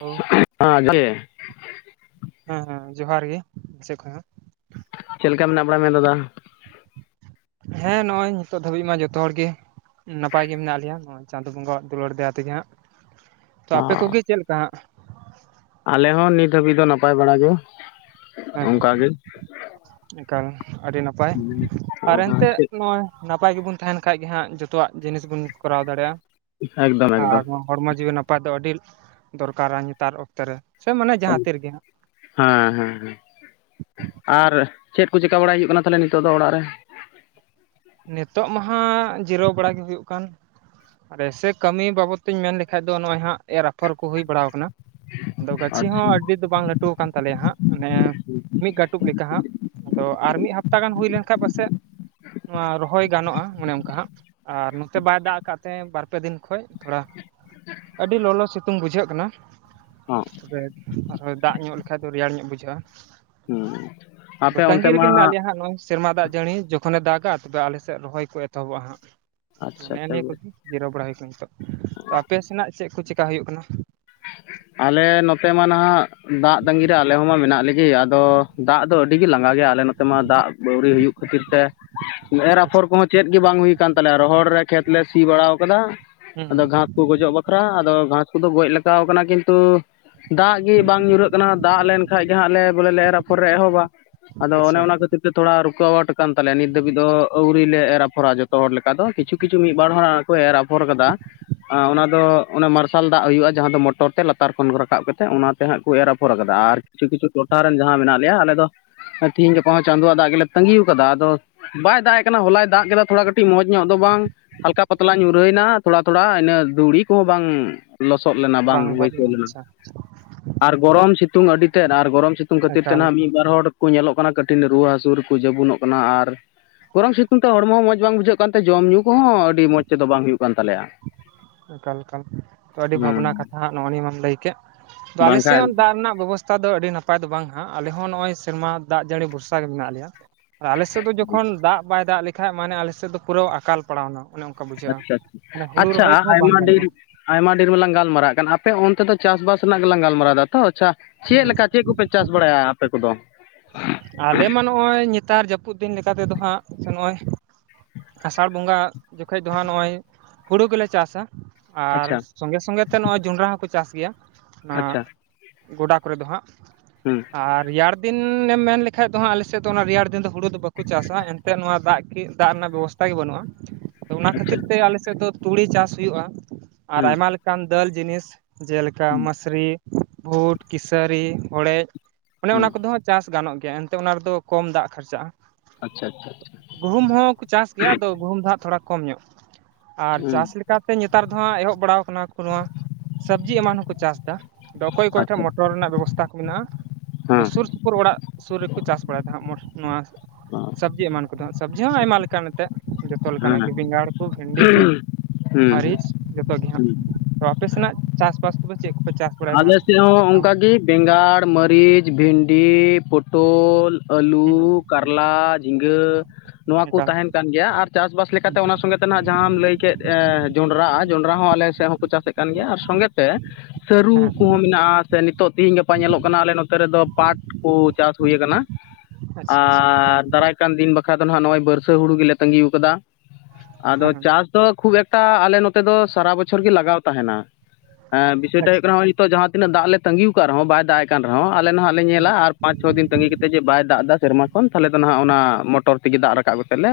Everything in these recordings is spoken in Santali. ᱦᱮᱞᱳ ᱦᱸ ᱠᱮ ᱾ ᱦᱮᱸ ᱦᱮᱸ ᱡᱚᱦᱟᱨ ᱜᱮ, ᱤᱧ ᱥᱮᱫ ᱠᱷᱚᱡ ᱦᱚᱸ ᱾ ᱪᱮᱫ ᱞᱮᱠᱟ ᱢᱮᱱᱟᱜ ᱵᱟᱲᱟ ᱢᱮᱭᱟ, ᱫᱟᱫᱟ? ᱦᱮᱸ, ᱱᱚᱜᱼᱚᱭ ᱱᱤᱛᱚᱜ ᱫᱷᱟᱹᱵᱤᱡ ᱢᱟ, ᱡᱚᱛᱚ ᱦᱚᱲ ᱜᱮ ᱱᱟᱯᱟᱭ ᱜᱮ ᱢᱮᱱᱟᱜ ᱞᱮᱭᱟ, ᱱᱚᱜ ᱪᱟᱸᱫᱚ ᱵᱚᱸᱜᱟ ᱣᱟᱜ ᱫᱩᱞᱟᱹᱲ ᱫᱟᱭᱟ ᱛᱮᱜᱮ ᱦᱟᱸᱜ, ᱛᱚ, ᱚ ᱟᱯᱮ ᱠᱚ ᱜᱮ, ᱪᱮᱫ ᱞᱮᱠᱟ ᱦᱟᱸᱜ ᱾ ᱟᱞᱮ ᱦᱚᱸ, ᱱᱤᱛ ᱦᱟᱹᱵᱤᱡ ᱫᱚ, ᱱᱟᱯᱟᱭ ᱵᱟᱲᱟ ᱜᱮ, ᱚᱱᱠᱟ ᱜᱮ ᱾ ᱮᱱᱠᱷᱟᱱ ᱟᱹᱰᱤ ᱱᱟᱯᱟᱭ, ᱟᱨ ᱮᱱᱛᱮᱫ ᱱᱚᱜᱼᱚᱭ, ᱱᱟᱯᱟᱭ ᱜᱮ ᱵᱚᱱ, ᱛᱟᱦᱮᱱ ᱠᱷᱟᱡ ᱜᱮ ᱦᱟᱸᱜ, ᱡᱚᱛᱚᱣᱟᱜ ᱡᱤᱱᱤᱥ ᱵᱚᱱ, ᱠᱚᱨᱟᱣ ᱫᱟᱲᱮᱭᱟᱜᱼᱟ, ᱮᱠᱫᱚᱢ ᱟᱨ ᱮᱠᱫᱚᱢ ᱦᱚᱸ ᱾ ᱦᱚᱲᱢᱚ ᱡᱤᱣᱤ ᱱᱟᱯᱟᱭ ᱫᱚ, ᱟᱹᱰᱤ ᱫᱚᱨᱠᱟᱨᱟ ᱱᱮᱛᱟᱨ ᱚᱠᱛᱚ ᱨᱮ, ᱥᱮ ᱢᱟᱱᱮ ᱡᱟᱦᱟᱸ ᱛᱤ ᱨᱮᱜᱮ ᱦᱟᱸᱜ ᱾ ᱦᱟᱸ ᱦᱟᱸ ᱦᱟᱸ, ᱟᱨ ᱪᱮᱫ ᱠᱚ ᱪᱮᱠᱟ ᱵᱟᱲᱟ ᱦᱩᱭᱩᱜ ᱠᱟᱱᱟ, ᱛᱟᱦᱚᱞᱮ ᱱᱤᱛᱚᱜ ᱫᱚ ᱚᱲᱟᱜ ᱨᱮ? ᱱᱤᱛᱚᱜ ᱢᱟ ᱦᱟᱸᱜ, ᱡᱤᱨᱟᱹᱣ ᱵᱟᱲᱟ ᱜᱮ, ᱦᱩᱭᱩᱜ ᱠᱟᱱ, ᱟᱨ, ᱟᱭᱥᱮ ᱠᱟᱹᱢᱤ ᱵᱟᱵᱚᱛ ᱛᱮᱧ ᱢᱮᱱ ᱞᱮᱠᱷᱟᱱᱡ ᱫᱚ, ᱱᱚᱜᱼᱚᱭ ᱦᱟᱸᱜ, ᱮᱨ ᱟᱯᱷᱚᱨ ᱠᱚ, ᱦᱩᱭ ᱵᱟᱲᱟ ᱟᱠᱟᱱᱟ ᱾ ᱟᱫᱚ, ᱜᱟᱹᱪᱷᱤ ᱟᱪᱪᱷᱟ ᱦᱚᱸ ᱟᱹᱰᱤ ᱫᱚ ᱵᱟᱝ ᱞᱟᱹᱴᱩ ᱟᱠᱟᱱ ᱛᱟᱞᱮᱭᱟ ᱦᱟᱸᱜ, ᱚᱱᱮ ᱢᱤᱫ ᱠᱟᱹᱴᱩᱵ ᱞᱮᱠᱟ ᱦᱟᱸᱜ ᱾ ᱟᱫᱚ, ᱟᱨ ᱢᱤᱫ ᱦᱟᱯᱛᱟ ᱜᱟᱱ, ᱦᱩᱭ ᱞᱮᱱ ᱠᱷᱟᱱᱡ ᱯᱟᱥᱮᱫ ᱱᱚᱣᱟ ᱨᱚᱦᱚᱭ ᱜᱟᱱᱚᱜᱼᱟ, ᱚᱱᱮ ᱚᱱᱠᱟ ᱦᱟᱸᱜ, ᱟᱨ ᱱᱚᱛᱮ ᱵᱟᱭ ᱫᱟᱜ ᱟᱠᱟᱫ ᱛᱮ, ᱵᱟᱨ ᱯᱮ ᱫᱤᱱ ᱠᱷᱚᱡ, ᱛᱷᱚᱲᱟ ᱟᱹᱰᱤ ᱞᱚᱞᱚ ᱥᱤᱛᱩᱝ ᱵᱩᱡᱷᱟᱹᱜ ᱠᱟᱱᱟ ᱾ ᱦᱚᱸᱜ ᱾ [inaudible] ᱛᱚᱵᱮ, ᱟᱨᱦᱚ ᱫᱟᱜ ᱧᱚᱜ ᱞᱮᱠᱷᱟᱡ ᱫᱚ, ᱨᱮᱭᱟᱲ ᱧᱚᱜ ᱵᱩᱡᱷᱟᱹᱜᱼᱟ ᱦᱩᱸ ᱾ ᱟᱫᱚ ᱟᱯᱮ ᱚᱱᱛᱮ ᱛᱟᱺᱜᱤ ᱨᱮᱜᱮ, ᱢᱟ ᱢᱮᱱᱟᱜ ᱞᱮᱭᱟ ᱦᱟᱸᱜ, ᱱᱚᱜᱼᱚᱭ ᱾ ᱥᱮᱨᱢᱟ ᱫᱟᱜ ᱡᱟᱹᱲᱤ, ᱡᱚᱠᱷᱚᱱᱮ ᱫᱟᱜᱟ ᱛᱚᱵᱮ, ᱟᱞᱮ ᱥᱮᱫ ᱨᱚᱦᱚᱭ ᱠᱚ, ᱮᱛᱚᱦᱚᱵᱚᱜᱼᱟ ᱦᱟᱸᱜ, ᱟᱪᱪᱷᱟ ᱱᱮᱜᱼᱮ ᱱᱤᱭᱟᱹ ᱟᱪᱪᱷᱟ ᱠᱚᱜᱮ ᱾ ᱡᱤᱨᱟᱹᱣ ᱵᱟᱲᱟ, ᱦᱩᱭ ᱟᱠᱟᱱᱟ ᱱᱤᱛᱚᱜ ᱾ ᱛᱚ, ᱟᱯᱮ ᱥᱮᱱᱟᱜ ᱪᱮᱫ ᱠᱚ, ᱪᱮᱠᱟ ᱦᱩᱭᱩᱜ ᱠᱟᱱᱟ? ᱟᱞᱮ ᱱᱚᱛᱮ ᱢᱟ ᱱᱷᱟᱜ, ᱫᱟᱜ ᱛᱟᱸᱜᱤ ᱨᱮ, ᱟᱞᱮ ᱢᱟ ᱢᱮᱱᱟᱜ ᱞᱮᱜᱮ, ᱟᱫᱚ ᱫᱟᱜ ᱫᱚ ᱟᱹᱰᱤ ᱜᱮ, ᱞᱟᱸᱜᱟ ᱜᱮᱭᱟ ᱾ ᱟᱞᱮ ᱱᱚᱛᱮ ᱢᱟ, ᱫᱟᱜ ᱵᱟᱹᱣᱨᱤ ᱦᱩᱭᱩᱜ ᱠᱷᱟᱹᱛᱤᱨ ᱛᱮ, ᱮᱨ ᱟᱯᱷᱚᱨ ᱟᱪᱪᱷᱟ ᱠᱚᱦᱚᱸ ᱪᱮᱫ ᱜᱮ, ᱵᱟᱝ ᱦᱩᱭ ᱠᱟᱱ ᱛᱟᱞᱮᱭᱟ ᱾ ᱨᱚᱦᱚᱲ ᱨᱮ ᱠᱷᱮᱛ ᱞᱮ ᱥᱤ ᱵᱟᱲᱟᱣ ᱟᱠᱟᱫᱟ, ᱦᱩᱸ ᱦᱩᱸ ᱟᱫᱚ ᱜᱷᱟᱸᱥ ᱠᱚ ᱜᱚᱡᱚᱜ ᱯᱨᱟ ᱟᱫᱚ, ᱜᱷᱟᱥ ᱠᱚᱫᱚ ᱜᱚᱡ ᱞᱮᱠᱟᱶ ᱟᱠᱟᱱᱟ, ᱠᱤᱱᱛᱩ ᱫᱟᱜ ᱜᱮ ᱵᱟᱝ ᱧᱩᱨᱦᱟᱹᱜ ᱠᱟᱱᱟ, ᱫᱟᱜ ᱞᱮᱱ ᱠᱷᱟᱱᱡ ᱜᱮ ᱦᱟᱹᱜ, ᱞᱮ ᱵᱚᱞᱮ ᱮᱨ ᱟᱯᱷᱚᱨ ᱨᱮ ᱮᱦᱚᱵᱟ, ᱟᱫᱚ ᱚᱱᱮ ᱟᱪᱪᱷᱟ ᱚᱱᱟ ᱟᱪᱪᱷᱟ ᱠᱷᱟᱹᱛᱤᱨ ᱛᱷᱚᱲᱟ, ᱨᱩᱠᱟᱟᱹᱣᱟᱴ ᱟᱠᱟᱱ ᱛᱟᱞᱮᱭᱟ, ᱱᱤᱛ ᱫᱷᱟᱹᱵᱤᱡ ᱫᱚ, ᱟᱹᱣᱨᱤ ᱞᱮ ᱮᱨ ᱟᱯᱷᱚᱨᱟ, ᱡᱚᱛᱚ ᱦᱚᱲ ᱞᱮᱠᱟ ᱫᱚ, ᱠᱤᱪᱷᱩ ᱠᱤᱪᱷᱩ ᱢᱤᱫ ᱵᱟᱨ ᱦᱚᱲ ᱠᱚ ᱮᱨ ᱟᱯᱷᱚᱨ ᱟᱠᱟᱫᱟ, ᱚᱱᱟ ᱟᱪᱪᱷᱟ ᱫᱚ, ᱚᱱᱟ ᱢᱟᱨᱥᱟᱞ ᱫᱟᱜ ᱦᱩᱭᱩᱜᱼᱟ ᱾ ᱡᱟᱦᱟᱸ ᱫᱚ ᱢᱚᱴᱚᱨ ᱛᱮ, ᱞᱟᱛᱟᱨ ᱠᱷᱚᱱ ᱠᱚ ᱨᱟᱠᱟᱵ ᱠᱟᱛᱮ, ᱚᱱᱟᱛᱮ ᱦᱟᱸᱜ ᱠᱚ, ᱮᱨ ᱟᱯᱷᱚᱨ ᱟᱠᱟᱫᱟ, ᱟᱨ ᱠᱤᱪᱷᱩ ᱠᱤᱪᱷᱩ ᱴᱚᱴᱷᱟ ᱨᱮᱱ, ᱡᱟᱦᱟᱸ ᱢᱮᱱᱟᱜ ᱞᱮᱭᱟ, ᱟᱞᱮ ᱫᱚ ᱛᱤᱦᱤᱧ ᱜᱟᱯᱟ ᱦᱚᱸ, ᱪᱟᱸᱫᱳᱣᱟᱜ ᱫᱟᱜ ᱜᱮᱞᱮ, ᱛᱟᱸᱜᱤ ᱦᱮᱸ ᱟᱠᱟᱫᱟ, ᱟᱫᱚ ᱵᱟᱭ ᱫᱟᱜᱼᱮ ᱠᱟᱱᱟ, ᱦᱚᱞᱟᱭ ᱫᱟᱜ ᱠᱮᱫᱟ ᱛᱷᱚᱲᱟ ᱠᱟᱹᱴᱤᱡ, ᱢᱚᱸᱡᱽ ᱧᱚᱜ ᱫᱚ ᱵᱟᱝ ᱾ ᱦᱟᱞᱠᱟ ᱯᱟᱛᱞᱟ ᱧᱩᱨᱦᱟᱹᱭᱮᱱᱟ, ᱛᱷᱚᱲᱟ ᱛᱷᱚᱲᱟ, ᱤᱱᱟᱹ ᱫᱩᱲᱤ ᱠᱚᱦᱚᱸ ᱵᱟᱝ ᱞᱚᱥᱚᱫ ᱞᱮᱱᱟ ᱵᱟᱝ ᱵᱟᱹᱭᱠᱟᱹᱣ ᱞᱮᱱᱟ᱾ ᱟᱨ ᱜᱚᱨᱚᱢ ᱥᱤᱛᱩᱝ ᱟᱹᱰᱤ ᱛᱮᱫ ᱟᱨ ᱜᱚᱨᱚᱢ ᱥᱤᱛᱩᱝ ᱠᱷᱟᱹᱛᱤᱨ ᱛᱮ ᱮᱠᱟᱞ ᱱᱟᱦᱟᱜ ᱢᱤᱫ ᱵᱟᱨ ᱦᱚᱲ ᱠᱚ ᱧᱮᱞᱚᱜ ᱠᱟᱱᱟ ᱠᱟᱹᱴᱤᱱ ᱨᱩᱣᱟᱹ ᱦᱟᱹᱥᱩ ᱠᱚ ᱡᱟᱹᱵᱚᱱᱚᱜ ᱠᱟᱱᱟ ᱟᱨ ᱜᱚᱨᱚᱢ ᱥᱤᱛᱩᱝ ᱛᱮ ᱦᱚᱲᱢᱚ ᱦᱚᱸ ᱢᱚᱸᱡᱽ ᱵᱟᱝ ᱵᱩᱡᱷᱟᱹᱜ ᱠᱟᱱᱛᱮ ᱡᱚᱢ ᱧᱩ ᱠᱚᱦᱚᱸ ᱟᱹᱰᱤ ᱢᱚᱸᱡᱽ ᱛᱮᱫᱚ ᱵᱟᱝ ᱦᱩᱭᱩᱜ ᱠᱟᱱ ᱛᱟᱞᱮᱭᱟ᱾ ᱮᱠᱟᱞ ᱮᱠᱟᱱ ᱛᱚ ᱟᱹᱰᱤ ᱦᱮᱸ ᱵᱷᱟᱵᱱᱟ ᱠᱟᱛᱷᱟ ᱦᱟᱹᱜ ᱱᱚᱜᱼᱚ ᱱᱤᱭᱟᱹ ᱢᱟᱢ ᱞᱟᱹᱭ ᱠᱮᱫ, ᱛᱚ ᱟᱞᱮ ᱥᱮᱫ ᱵᱟᱝᱠᱷᱟᱡ ᱦᱚᱸ ᱫᱟᱜ ᱨᱮᱱᱟᱜ ᱵᱮᱵ ᱫᱚ ᱟᱹᱰᱤ ᱱᱟᱯᱟᱭ ᱫᱚ ᱵᱟᱝ ᱦᱟᱸᱜ ᱟᱞᱮ ᱦᱚᱸ ᱱᱚᱜᱼᱚᱭ ᱥᱮᱨᱢᱟ ᱫᱟᱜ ᱡᱟᱹᱲᱤ ᱵᱷᱚᱨᱥᱟ ᱜᱮ ᱢᱮᱱᱟᱜ ᱞᱮᱭᱟ᱾ ᱟᱨ ᱟᱞᱮᱥᱮᱫ ᱫᱚ ᱡᱚᱠᱷᱚᱱ ᱫᱟᱜ ᱵᱟᱭ ᱫᱟᱜ ᱞᱮᱠᱷᱟᱱ ᱢᱟᱱᱮ ᱟᱞᱮᱥᱮᱫ ᱫᱚ ᱯᱩᱨᱟᱹ ᱟᱠᱟᱞ ᱯᱟᱲᱟᱣᱱᱟ᱾ᱚᱱ ᱟᱪᱪᱷᱟ ᱟᱪᱪᱷᱟ ᱟᱪᱪᱷᱟ ᱟᱭᱢᱟ ᱫᱤᱱ ᱜᱟᱱᱚᱜᱼᱟ ᱟᱭᱢᱟ ᱰᱷᱮᱨ ᱢᱟ ᱞᱟᱝ ᱜᱟᱞᱢᱟᱨᱟᱜ ᱠᱟᱱ ᱟᱯᱮ ᱚᱱᱛᱮ ᱫᱚ ᱪᱟᱥᱵᱟᱥ ᱨᱮᱱᱟᱜ ᱜᱮᱞᱟᱝ ᱜᱟᱞᱢᱟᱨᱟᱣ ᱫᱟ ᱛᱚ ᱪᱷᱟ ᱪᱮᱫ ᱦᱮᱸ ᱞᱮᱠᱟ ᱪᱮᱫ ᱠᱚᱯᱮ ᱪᱟᱥ ᱵᱟᱲᱟᱭᱟ ᱟᱯᱮ ᱠᱚᱫᱚ? ᱟᱞᱮ ᱢᱟ ᱱᱚᱜᱼᱚᱭ ᱱᱮᱛᱟᱨ ᱡᱟᱹᱯᱩᱫ ᱫᱤᱱ ᱞᱮᱠᱟᱛᱮᱫᱚ ᱦᱟᱸᱜ ᱥᱮ ᱱᱚᱜᱼᱚᱭ ᱟᱥᱟᱲ ᱵᱚᱸᱜᱟ ᱡᱚᱠᱷᱚᱱ ᱫᱚ ᱦᱟᱸᱜ ᱱᱚᱜᱼᱚᱭ ᱦᱩᱲᱳ ᱜᱮᱞᱮ ᱪᱟᱥᱟ᱾ ᱟᱨ ᱟᱪᱪᱷᱟ ᱥᱚᱸᱜᱮ ᱥᱚᱸᱜᱮᱛᱮ ᱱᱚᱜᱼᱚᱭ ᱡᱚᱱᱰᱨᱟ ᱦᱚᱸᱠᱚ ᱪᱟᱥ ᱜᱮᱭᱟ᱾ ᱟ ᱟᱪᱪᱷᱟ ᱜᱚᱰᱟ ᱠᱚᱨᱮ ᱫᱚ ᱦᱟᱸᱜ᱾ ᱦᱩᱸ ᱟᱨ ᱨᱮᱭᱟᱲ ᱫᱤᱱ ᱮᱢ ᱢᱮᱱ ᱞᱮᱠᱷᱟᱡ ᱫᱚ ᱦᱟᱸᱜ ᱟᱞᱮᱥᱮᱫ ᱫᱚ ᱚᱱᱟ ᱨᱮᱭᱟᱲ ᱫᱤᱱ ᱫᱚ ᱦᱩᱲᱩ ᱫᱚ ᱵᱟᱠᱚ ᱪᱟᱥᱟ᱾ ᱮᱱᱛᱮ ᱱᱚᱣᱟ ᱫᱟᱜ ᱫᱟᱜ ᱨᱮᱱᱟᱜ ᱜᱴᱟᱜ ᱜᱮ ᱵᱟᱹᱱᱩᱜᱼᱟ ᱾ ᱚᱱᱟ ᱟᱪᱪᱷᱟ ᱠᱷᱟᱹᱛᱤᱨ ᱛᱮ ᱟᱞᱮ ᱥᱮᱫ ᱫᱚ ᱛᱩᱲᱤ ᱪᱟᱥ ᱦᱩᱭᱩᱜᱼᱟ᱾ ᱟᱨ ᱦᱮᱸ ᱟᱭᱢᱟ ᱞᱮᱠᱟᱱ ᱫᱟᱹᱞ ᱡᱤᱱᱤᱥ᱾ ᱡᱮᱞᱮᱠᱟ ᱦᱮᱸ ᱢᱥᱨᱤ, ᱵᱷᱩᱴ, ᱠᱤᱥᱟᱹᱨᱤ, ᱦᱚᱲᱮᱡ, ᱚᱱᱮ ᱦᱮᱸ ᱚᱱᱟ ᱠᱚ ᱪᱟᱥ ᱜᱟᱱᱚᱜ ᱜᱮᱭᱟ ᱮᱱᱛᱮ ᱚᱱᱟ ᱨᱮᱫᱚ ᱠᱚᱢ ᱫᱟᱜ ᱠᱷᱟᱨᱪᱟᱜᱼᱟ᱾ ᱟᱪᱪᱷᱟ ᱟᱪᱪᱷᱟ ᱜᱩᱦᱩᱢ ᱦᱚᱸᱠᱚ ᱪᱟᱥ ᱜᱮᱭᱟ ᱫᱚ ᱜᱩᱦᱩᱢ ᱫᱟᱜ ᱛᱷᱚᱲᱟ ᱠᱚᱢ ᱧᱚᱜ ᱟᱨ ᱦᱮᱸ ᱪᱟᱥ ᱞᱮ ᱱᱮᱛᱟᱨ ᱫᱚ ᱦᱟᱸᱜ ᱮᱦᱚᱵ ᱵᱟᱲᱟᱟᱣ ᱟᱠᱟᱱᱟ ᱠᱚ ᱱᱚᱣᱟ ᱥᱚᱵᱽᱡᱤ ᱮᱢᱟᱱ ᱦᱚᱸᱠᱚ ᱪᱟᱥ ᱮᱫᱟ᱾ ᱟᱫᱚ ᱚᱠᱚᱭ ᱟᱪᱪᱷᱟ ᱚᱠᱚᱭᱴᱷᱮᱱ ᱢᱚᱴᱚᱨ ᱨᱮᱱᱟᱜ ᱵᱮᱵᱚᱥᱛᱷᱟ ᱠᱚ ᱢᱮᱱᱟᱜᱼᱟ᱾ ᱟᱫᱚ ᱥᱩᱨ ᱦᱮᱸ ᱚᱲᱟᱜ ᱥᱩᱨ ᱨᱮᱠᱚ ᱪᱟᱥ ᱵᱟᱲᱟᱭᱮᱫᱟ ᱦᱟᱸᱜ ᱱᱚᱣᱟ᱾ ᱦᱮᱸ ᱥᱚᱵᱽᱡᱤ ᱮᱢᱟᱱ ᱠᱚᱫᱚ ᱥᱚᱵᱽᱡᱤ ᱦᱚᱸ ᱟᱭᱢᱟ ᱞᱮᱠᱟᱱ ᱡᱚᱛᱚ ᱦᱮᱸ ᱞᱮᱠᱟᱱᱟᱜ ᱜᱮ ᱵᱮᱸᱜᱟᱲ ᱠᱚ ᱵᱷᱮᱱᱰᱤ ᱠᱚ ᱦᱮᱸ ᱦᱮᱸ ᱢᱟᱹᱨᱤᱪ ᱡᱚᱛᱚ ᱜᱮ ᱦᱟᱸᱜ᱾ ᱦᱮᱸ ᱛᱚ ᱟᱯᱮ ᱥᱮᱱᱟᱜ ᱪᱟᱥᱵᱟᱥ ᱠᱚᱫᱚ ᱪᱮᱫ ᱠᱚᱯᱮ ᱪᱟᱥ ᱵᱟᱲᱟᱭᱟ ᱟᱞᱮ ᱥᱮᱫ ᱦᱚᱸ ᱦᱟᱸᱜ? ᱚᱱᱠᱟ ᱜᱮ ᱵᱮᱸᱜᱟᱲ, ᱢᱟᱹᱨᱤᱪ, ᱵᱷᱤᱱᱰᱤ, ᱯᱳ ᱴᱚᱞ, ᱦᱩᱸ ᱟᱹᱞᱩ, ᱠᱟᱨᱞᱟ, ᱡᱷᱤᱸᱜᱟᱹ ᱱᱚᱣᱟ ᱠᱚ ᱮᱠᱟᱞ ᱛᱟᱦᱮᱱ ᱠᱟᱱ ᱜᱮᱭᱟ ᱟᱨ ᱪᱟᱥᱵᱟᱥ ᱦᱩᱸ ᱞᱮᱠᱟᱛᱮ ᱚᱱᱟ ᱥᱚᱜ ᱛᱮ ᱱᱟᱜ ᱡᱟᱦᱟᱸᱢ ᱞᱟᱹᱭ ᱠᱮᱫ ᱮᱸ ᱡᱚᱸᱰᱨᱟ ᱡᱚᱸᱰᱨᱟ ᱦᱚᱸ ᱟᱞᱮ ᱥᱮᱫ ᱦᱚᱸᱠᱚ ᱪᱟᱥᱮᱫ ᱠᱟᱱ ᱜᱮᱭᱟ ᱟᱨ ᱥᱚᱸᱜᱮ ᱛᱮ ᱥᱟᱹᱨᱩ ᱦᱮᱸ ᱠᱚᱦᱚᱸ ᱢᱮᱱᱟᱜᱼᱟ ᱥᱮ ᱱᱤᱛᱚᱜ ᱛᱮᱦᱮᱧ ᱜᱟᱯᱟ ᱧᱮᱞᱚᱜ ᱠᱟᱱᱟ ᱟᱞᱮ ᱱᱚ ᱛᱮ ᱨᱮᱫᱚ ᱯᱟᱴ ᱠᱚ ᱪᱟᱥ ᱦᱩᱭ ᱟᱠᱟᱱᱟ᱾ ᱟᱪᱪᱷᱟ ᱟᱪᱪᱷᱟ ᱟᱨ ᱫᱟᱨ ᱠᱟᱱ ᱫᱤᱱ ᱵᱟᱠᱷᱷᱟ ᱫᱚ ᱦᱟᱸᱜ ᱱᱚᱜᱼᱚᱭ ᱵᱟᱹᱨᱥᱟᱹ ᱦᱩᱲᱩ ᱜᱮᱞᱮ ᱛᱟᱸᱟᱹᱜᱤ ᱟᱠᱟᱫᱟ ᱾ᱟᱫᱚ ᱦᱮᱸ ᱦᱮᱸ ᱪᱟᱥ ᱛᱚ ᱠᱷᱩᱵ ᱮᱠᱴᱟ ᱟᱞᱮ ᱱᱚᱛᱮ ᱫᱚ ᱥᱟᱨᱟ ᱵᱚᱪᱷᱚᱨ ᱜᱮ ᱞᱟᱜᱟᱣ ᱛᱟᱦᱮᱱᱟ᱾ ᱦᱮᱸ ᱦᱩᱭᱩᱜ ᱠᱟᱱᱟ ᱟᱪᱪᱷᱟ ᱨᱮᱦᱚᱸ ᱱᱤᱛᱚᱜ ᱡᱟᱦᱟᱸ ᱛᱤᱱᱟᱹᱜ ᱫᱟᱜ ᱞᱮ ᱛᱟᱹᱜᱤᱣ ᱟᱠᱟᱫ ᱠᱟᱜ ᱨᱮᱦᱚᱸ ᱵᱟᱭ ᱫᱟᱜ ᱠᱟᱜ ᱨᱮᱦᱚ ᱦᱚᱸ ᱟᱮ ᱱᱟᱦᱟᱜ ᱞᱮ ᱦᱩᱸ ᱧᱮᱞᱟ ᱟᱨ ᱯᱟᱪ ᱪᱷᱚ ᱫᱤᱱ ᱛᱟᱹᱜᱤ ᱛᱮ ᱡᱮ ᱵᱟᱭ ᱫᱟᱜ ᱮᱫᱟ ᱥᱮᱨᱢᱟ ᱠᱷᱚᱱ ᱛᱟᱦᱚᱞᱮ ᱫᱚ ᱱᱟᱦᱟᱜ ᱚᱱᱟ ᱢᱚᱴᱚᱨ ᱛᱮᱜᱮ ᱫᱟᱜ ᱨᱟᱠᱟᱵ ᱠᱟᱛᱮ ᱞᱮ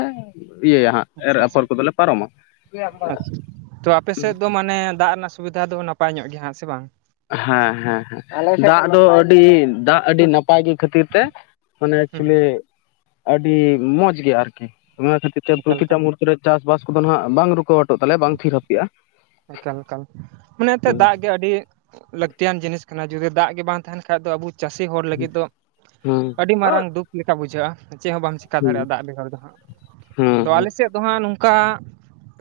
ᱤᱭᱟᱹᱭᱟ᱾ ᱦᱟᱜ ᱟᱪᱪᱷᱟ ᱟᱪᱪᱷᱟ ᱟᱪᱪᱷᱟ ᱛᱚ ᱟᱯᱮ ᱥᱮᱫ ᱫᱚ ᱢᱟᱱᱮ ᱫᱟᱜ ᱨᱮᱱᱟᱜ ᱥᱩᱵᱤᱫᱷᱟ ᱫᱚ ᱱᱟᱯᱟᱭ ᱧᱚᱜ ᱜᱮ ᱦᱟᱸᱜ ᱥᱮ ᱵᱟᱝ? ᱦᱮᱸ ᱦᱮᱸ ᱦᱮᱸ ᱫᱟᱜ ᱫᱚ ᱟᱹᱰᱤ ᱫᱟᱜ ᱟᱹᱰᱤ ᱱᱟᱯ ᱯᱟᱭ ᱜᱮ ᱠᱷᱟᱹᱛᱤᱨ ᱛᱮ ᱢᱟᱱᱮ ᱦᱩᱸ ᱮᱠᱪᱩᱮᱞᱤ ᱟᱹᱰᱤ ᱢᱚᱸᱡᱽ ᱜᱮ ᱟᱨᱠᱤ ᱚᱱᱟ ᱠᱷᱟᱹᱛᱤᱨ ᱥᱮ ᱮᱠᱟᱞ ᱮᱠᱟᱞ ᱯᱨᱚᱛᱤᱴᱟ ᱢᱩᱦᱩᱨᱛᱚ ᱨᱮ ᱪᱟᱥ ᱠᱚᱫᱚ ᱱᱟᱦᱟᱜ ᱵᱟᱝ ᱨᱩᱠᱟᱣᱚᱴᱚᱜ ᱛᱟᱞᱮᱭᱟ ᱵᱟᱝ ᱛᱷᱤᱨ ᱦᱟᱯᱮᱼᱟ᱾ ᱮᱠᱟᱞ ᱮᱠᱟᱞ ᱢᱟᱱᱮ ᱮᱱᱛᱮᱫ ᱦᱩᱸ ᱫᱟᱜ ᱜᱮ ᱟᱹᱰᱤ ᱞᱟᱹᱠᱛᱤᱭᱟᱱ ᱡᱤᱱᱤᱥ ᱠᱟᱱᱟ ᱡᱩᱫᱤ ᱫᱟᱜ ᱜᱮ ᱵᱟᱝ ᱛᱟᱦᱮᱱ ᱠᱷᱟᱡ ᱫᱚ ᱟᱵᱚ ᱪᱟᱹᱥᱤ ᱦᱚᱲ ᱞᱟᱹᱜᱤᱫ ᱫᱚ ᱦᱩᱸ ᱟᱹᱰᱤ ᱢᱟᱨᱟᱝ ᱫᱩᱠ ᱞᱮᱠᱟ ᱵᱩᱡᱷᱟᱹᱜᱼᱟ᱾ ᱪᱮᱫ ᱦᱚᱸ ᱵᱟᱢ ᱪᱮᱠᱟ ᱦᱩᱸ ᱫᱟᱲᱮᱭᱟᱜᱼᱟ ᱫᱟᱜ ᱵᱮᱜᱚᱨ ᱫᱚ ᱦᱟᱸᱜ ᱦᱩᱸ ᱟᱫᱚ, ᱦᱩᱸ ᱟᱞᱮ ᱥᱮᱫ ᱫᱚ ᱦᱟᱸᱜ ᱱᱚᱝᱠᱟ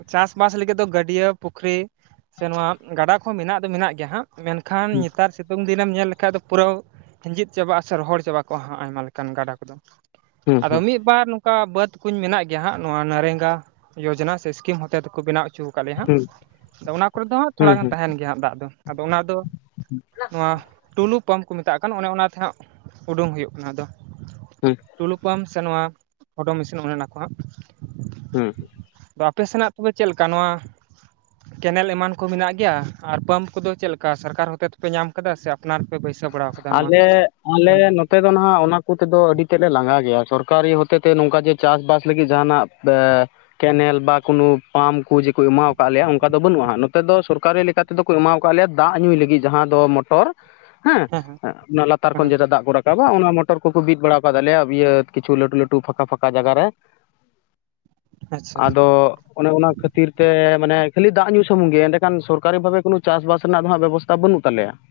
ᱪᱟᱥᱵᱟᱥ ᱞᱟᱹᱜᱤᱫ ᱫᱚ ᱜᱟᱹᱰᱭᱟᱹ ᱯᱩᱠᱷᱨᱤ ᱥᱮ ᱱᱚᱣᱟ ᱜᱟᱰᱟ ᱠᱚ ᱢᱮᱱᱟᱜ ᱫᱚ ᱢᱮᱱᱟᱜ ᱜᱮᱭᱟ ᱦᱟᱸᱜ ᱢᱮᱱᱠᱷᱟᱱ ᱱᱮᱛᱟᱨ ᱥᱤ ᱛᱩᱝ ᱫᱤᱱᱮᱢ ᱧᱮᱞ ᱞᱮᱠᱷᱟᱡ ᱫᱚ ᱯᱩᱨᱟᱹ ᱦᱤᱸᱡᱤᱫ ᱪᱟᱵᱟᱜᱼᱟ ᱥᱮ ᱨᱚᱦᱚᱲ ᱪᱟᱵᱟ ᱠᱚᱜᱼᱟ ᱦᱟᱸᱜ ᱟᱭᱢᱟ ᱞᱮᱠᱟᱱ ᱜᱟᱰᱟ ᱠᱚᱫᱚ᱾ ᱦᱩᱸ ᱟᱫᱚ ᱦᱩᱸ ᱢᱤᱫ ᱵᱟᱨ ᱱᱚᱝᱠᱟ ᱵᱟᱹᱫ ᱠᱩᱧ ᱢᱮᱱᱟᱜ ᱜᱮᱭᱟ ᱦᱟᱸᱜ ᱱᱚᱣᱟ ᱱᱟᱨᱮᱝᱜᱟ ᱡᱳᱡᱚᱱᱟ ᱥᱮ ᱥᱠᱤᱢ ᱦᱚᱛᱮ ᱛᱮᱠᱚ ᱵᱮᱱᱟᱣ ᱚᱪᱚ ᱠᱟᱜ ᱞᱮᱭᱟ ᱦᱟᱸᱜ ᱟᱫᱚ ᱚᱱᱟ ᱠᱚᱨᱮ ᱫᱚ ᱦᱟᱸᱜ ᱦᱩᱸ ᱛᱷᱚᱲᱟ ᱦᱩᱸ ᱜᱟᱱ ᱛᱟᱦᱮᱱ ᱜᱮᱭᱟ ᱦᱟᱸᱜ ᱫᱟᱜ ᱫᱚ ᱟᱫᱚ ᱚᱱᱟ ᱫᱚ ᱱᱚᱣᱟ ᱴᱩᱞᱩ ᱯᱟᱢᱯ ᱠᱚ ᱢᱮᱛᱟᱜ ᱠᱟᱱ ᱚᱱᱮ ᱚᱱᱟᱛᱮ ᱦᱟᱸᱜ ᱩᱰᱩᱝ ᱦᱳᱭᱳᱜ ᱠᱟᱱᱟ ᱟᱫᱚ ᱦᱩᱸ ᱾ ᱴᱩᱞᱩ ᱯᱟᱢᱯ ᱥᱮ ᱱᱚᱣᱟ ᱦᱚᱰᱳ ᱢᱮᱥᱤᱱ ᱚᱱᱮ ᱚᱱᱟ ᱠᱚ ᱦᱟᱸᱜ᱾ ᱦᱩᱸ ᱾ ᱟᱯᱮ ᱥᱮᱱᱟᱜ ᱠᱚᱜᱮ ᱪᱮᱫ ᱞᱮᱠᱟ ᱱᱚᱣᱟ ᱠᱮᱱᱮᱞ ᱮᱢᱟᱱ ᱠᱚ ᱢᱮᱱᱟᱜ ᱜᱮᱭᱟ ᱟᱨ ᱯᱟᱢᱯ ᱠᱚᱫᱚ ᱪᱮᱫ ᱞᱮᱠᱟ ᱥᱚᱨᱠᱟᱨ ᱦᱚᱛᱮ ᱛᱮᱯᱮ ᱧᱟᱢ ᱟᱠᱟᱫᱟ ᱥᱮ ᱟᱯᱱᱟᱨ ᱯᱮ ᱵᱟᱹᱭᱥᱟᱹᱣ ᱵᱟᱲᱟᱣ ᱠᱟᱫᱟ ᱱᱚᱣᱟ ᱾ ᱟᱞᱮ ᱟᱞᱮ ᱱᱚᱛᱮ ᱫᱚ ᱱᱟᱦᱟᱜ ᱚᱱᱟ ᱠᱚᱛᱮ ᱫᱚ ᱟᱹᱰᱤ ᱛᱮᱫ ᱞᱮ ᱞᱟᱸᱜᱟ ᱜᱮᱭᱟ ᱥᱚᱨᱠᱟᱨᱤ ᱦᱚᱛᱮᱛᱮ ᱱᱚᱝᱠᱟ ᱡᱮ ᱪᱟᱥᱵᱟᱥ ᱞᱟᱹᱜᱤᱫ ᱡᱟᱦᱟᱱᱟᱜ ᱵᱮ ᱠᱮᱱᱮᱞ ᱵᱟ ᱠᱳᱱᱳ ᱯᱟᱢᱯ ᱠᱚ ᱡᱮᱠᱚ ᱮᱢᱟᱣ ᱠᱟᱜ ᱞᱮᱭᱟ ᱚᱱᱠᱟ ᱫᱚ ᱵᱟᱹᱱᱩᱜᱼᱟ ᱱᱚᱛᱮ ᱫᱚ ᱥᱚᱨᱠᱟᱨᱤ ᱛᱮᱫᱚ ᱠᱚ ᱮᱢᱟᱣ ᱠᱟᱜ ᱞᱮᱭᱟ ᱫᱟᱜ ᱧᱩᱭ ᱞᱟᱹᱜᱤᱫ ᱡᱟᱦᱟᱸ ᱫᱚ ᱢᱚᱴᱚᱨ, ᱦᱮᱸᱦ ᱦᱮᱸ ᱾ ᱚᱱᱟ ᱞᱟᱛᱟᱨ ᱦᱮᱸ ᱠᱷᱚᱱ ᱦᱮᱸ ᱡᱮᱴᱟ ᱫᱟᱜ ᱠᱚ ᱨᱟᱠᱟᱵᱟ ᱚᱱᱟ ᱢᱚᱴᱚᱨ ᱠᱚᱠᱚ ᱵᱤᱫ ᱵᱟᱲᱟ ᱠᱟᱜ ᱞᱮᱭᱟ ᱤᱭᱟᱹ ᱠᱤᱪᱷᱩ ᱞᱟᱹᱴᱩ ᱞᱟᱹᱴᱩ ᱯᱷᱟᱸᱠᱟ ᱯᱷᱟᱸᱠᱟ ᱡᱟᱭᱜᱟ ᱨᱮ ᱟᱪᱪᱷᱟ ᱾ ᱟᱫᱚᱜ ᱾ ᱚᱱᱮ ᱚᱱᱟ ᱠᱷᱟᱹᱛᱤᱨ ᱛᱮ ᱢᱟᱱᱮ ᱠᱷᱟᱹᱞᱤ ᱫᱟᱜ ᱧᱩ ᱥᱩᱢᱩᱝ ᱜᱮ ᱮᱸᱰᱮ ᱠᱷᱟᱱ ᱥᱚᱨᱠᱟᱨᱤ ᱵᱷᱟᱵᱮ ᱠᱳᱱᱳ ᱪᱟᱥᱵᱟᱥ ᱨᱮᱱᱟᱜ ᱫᱚ ᱦᱟᱸᱜ ᱵᱮᱵᱚᱥ ᱵᱟᱹᱱᱩᱜ ᱛᱟᱞᱮᱭᱟ, ᱾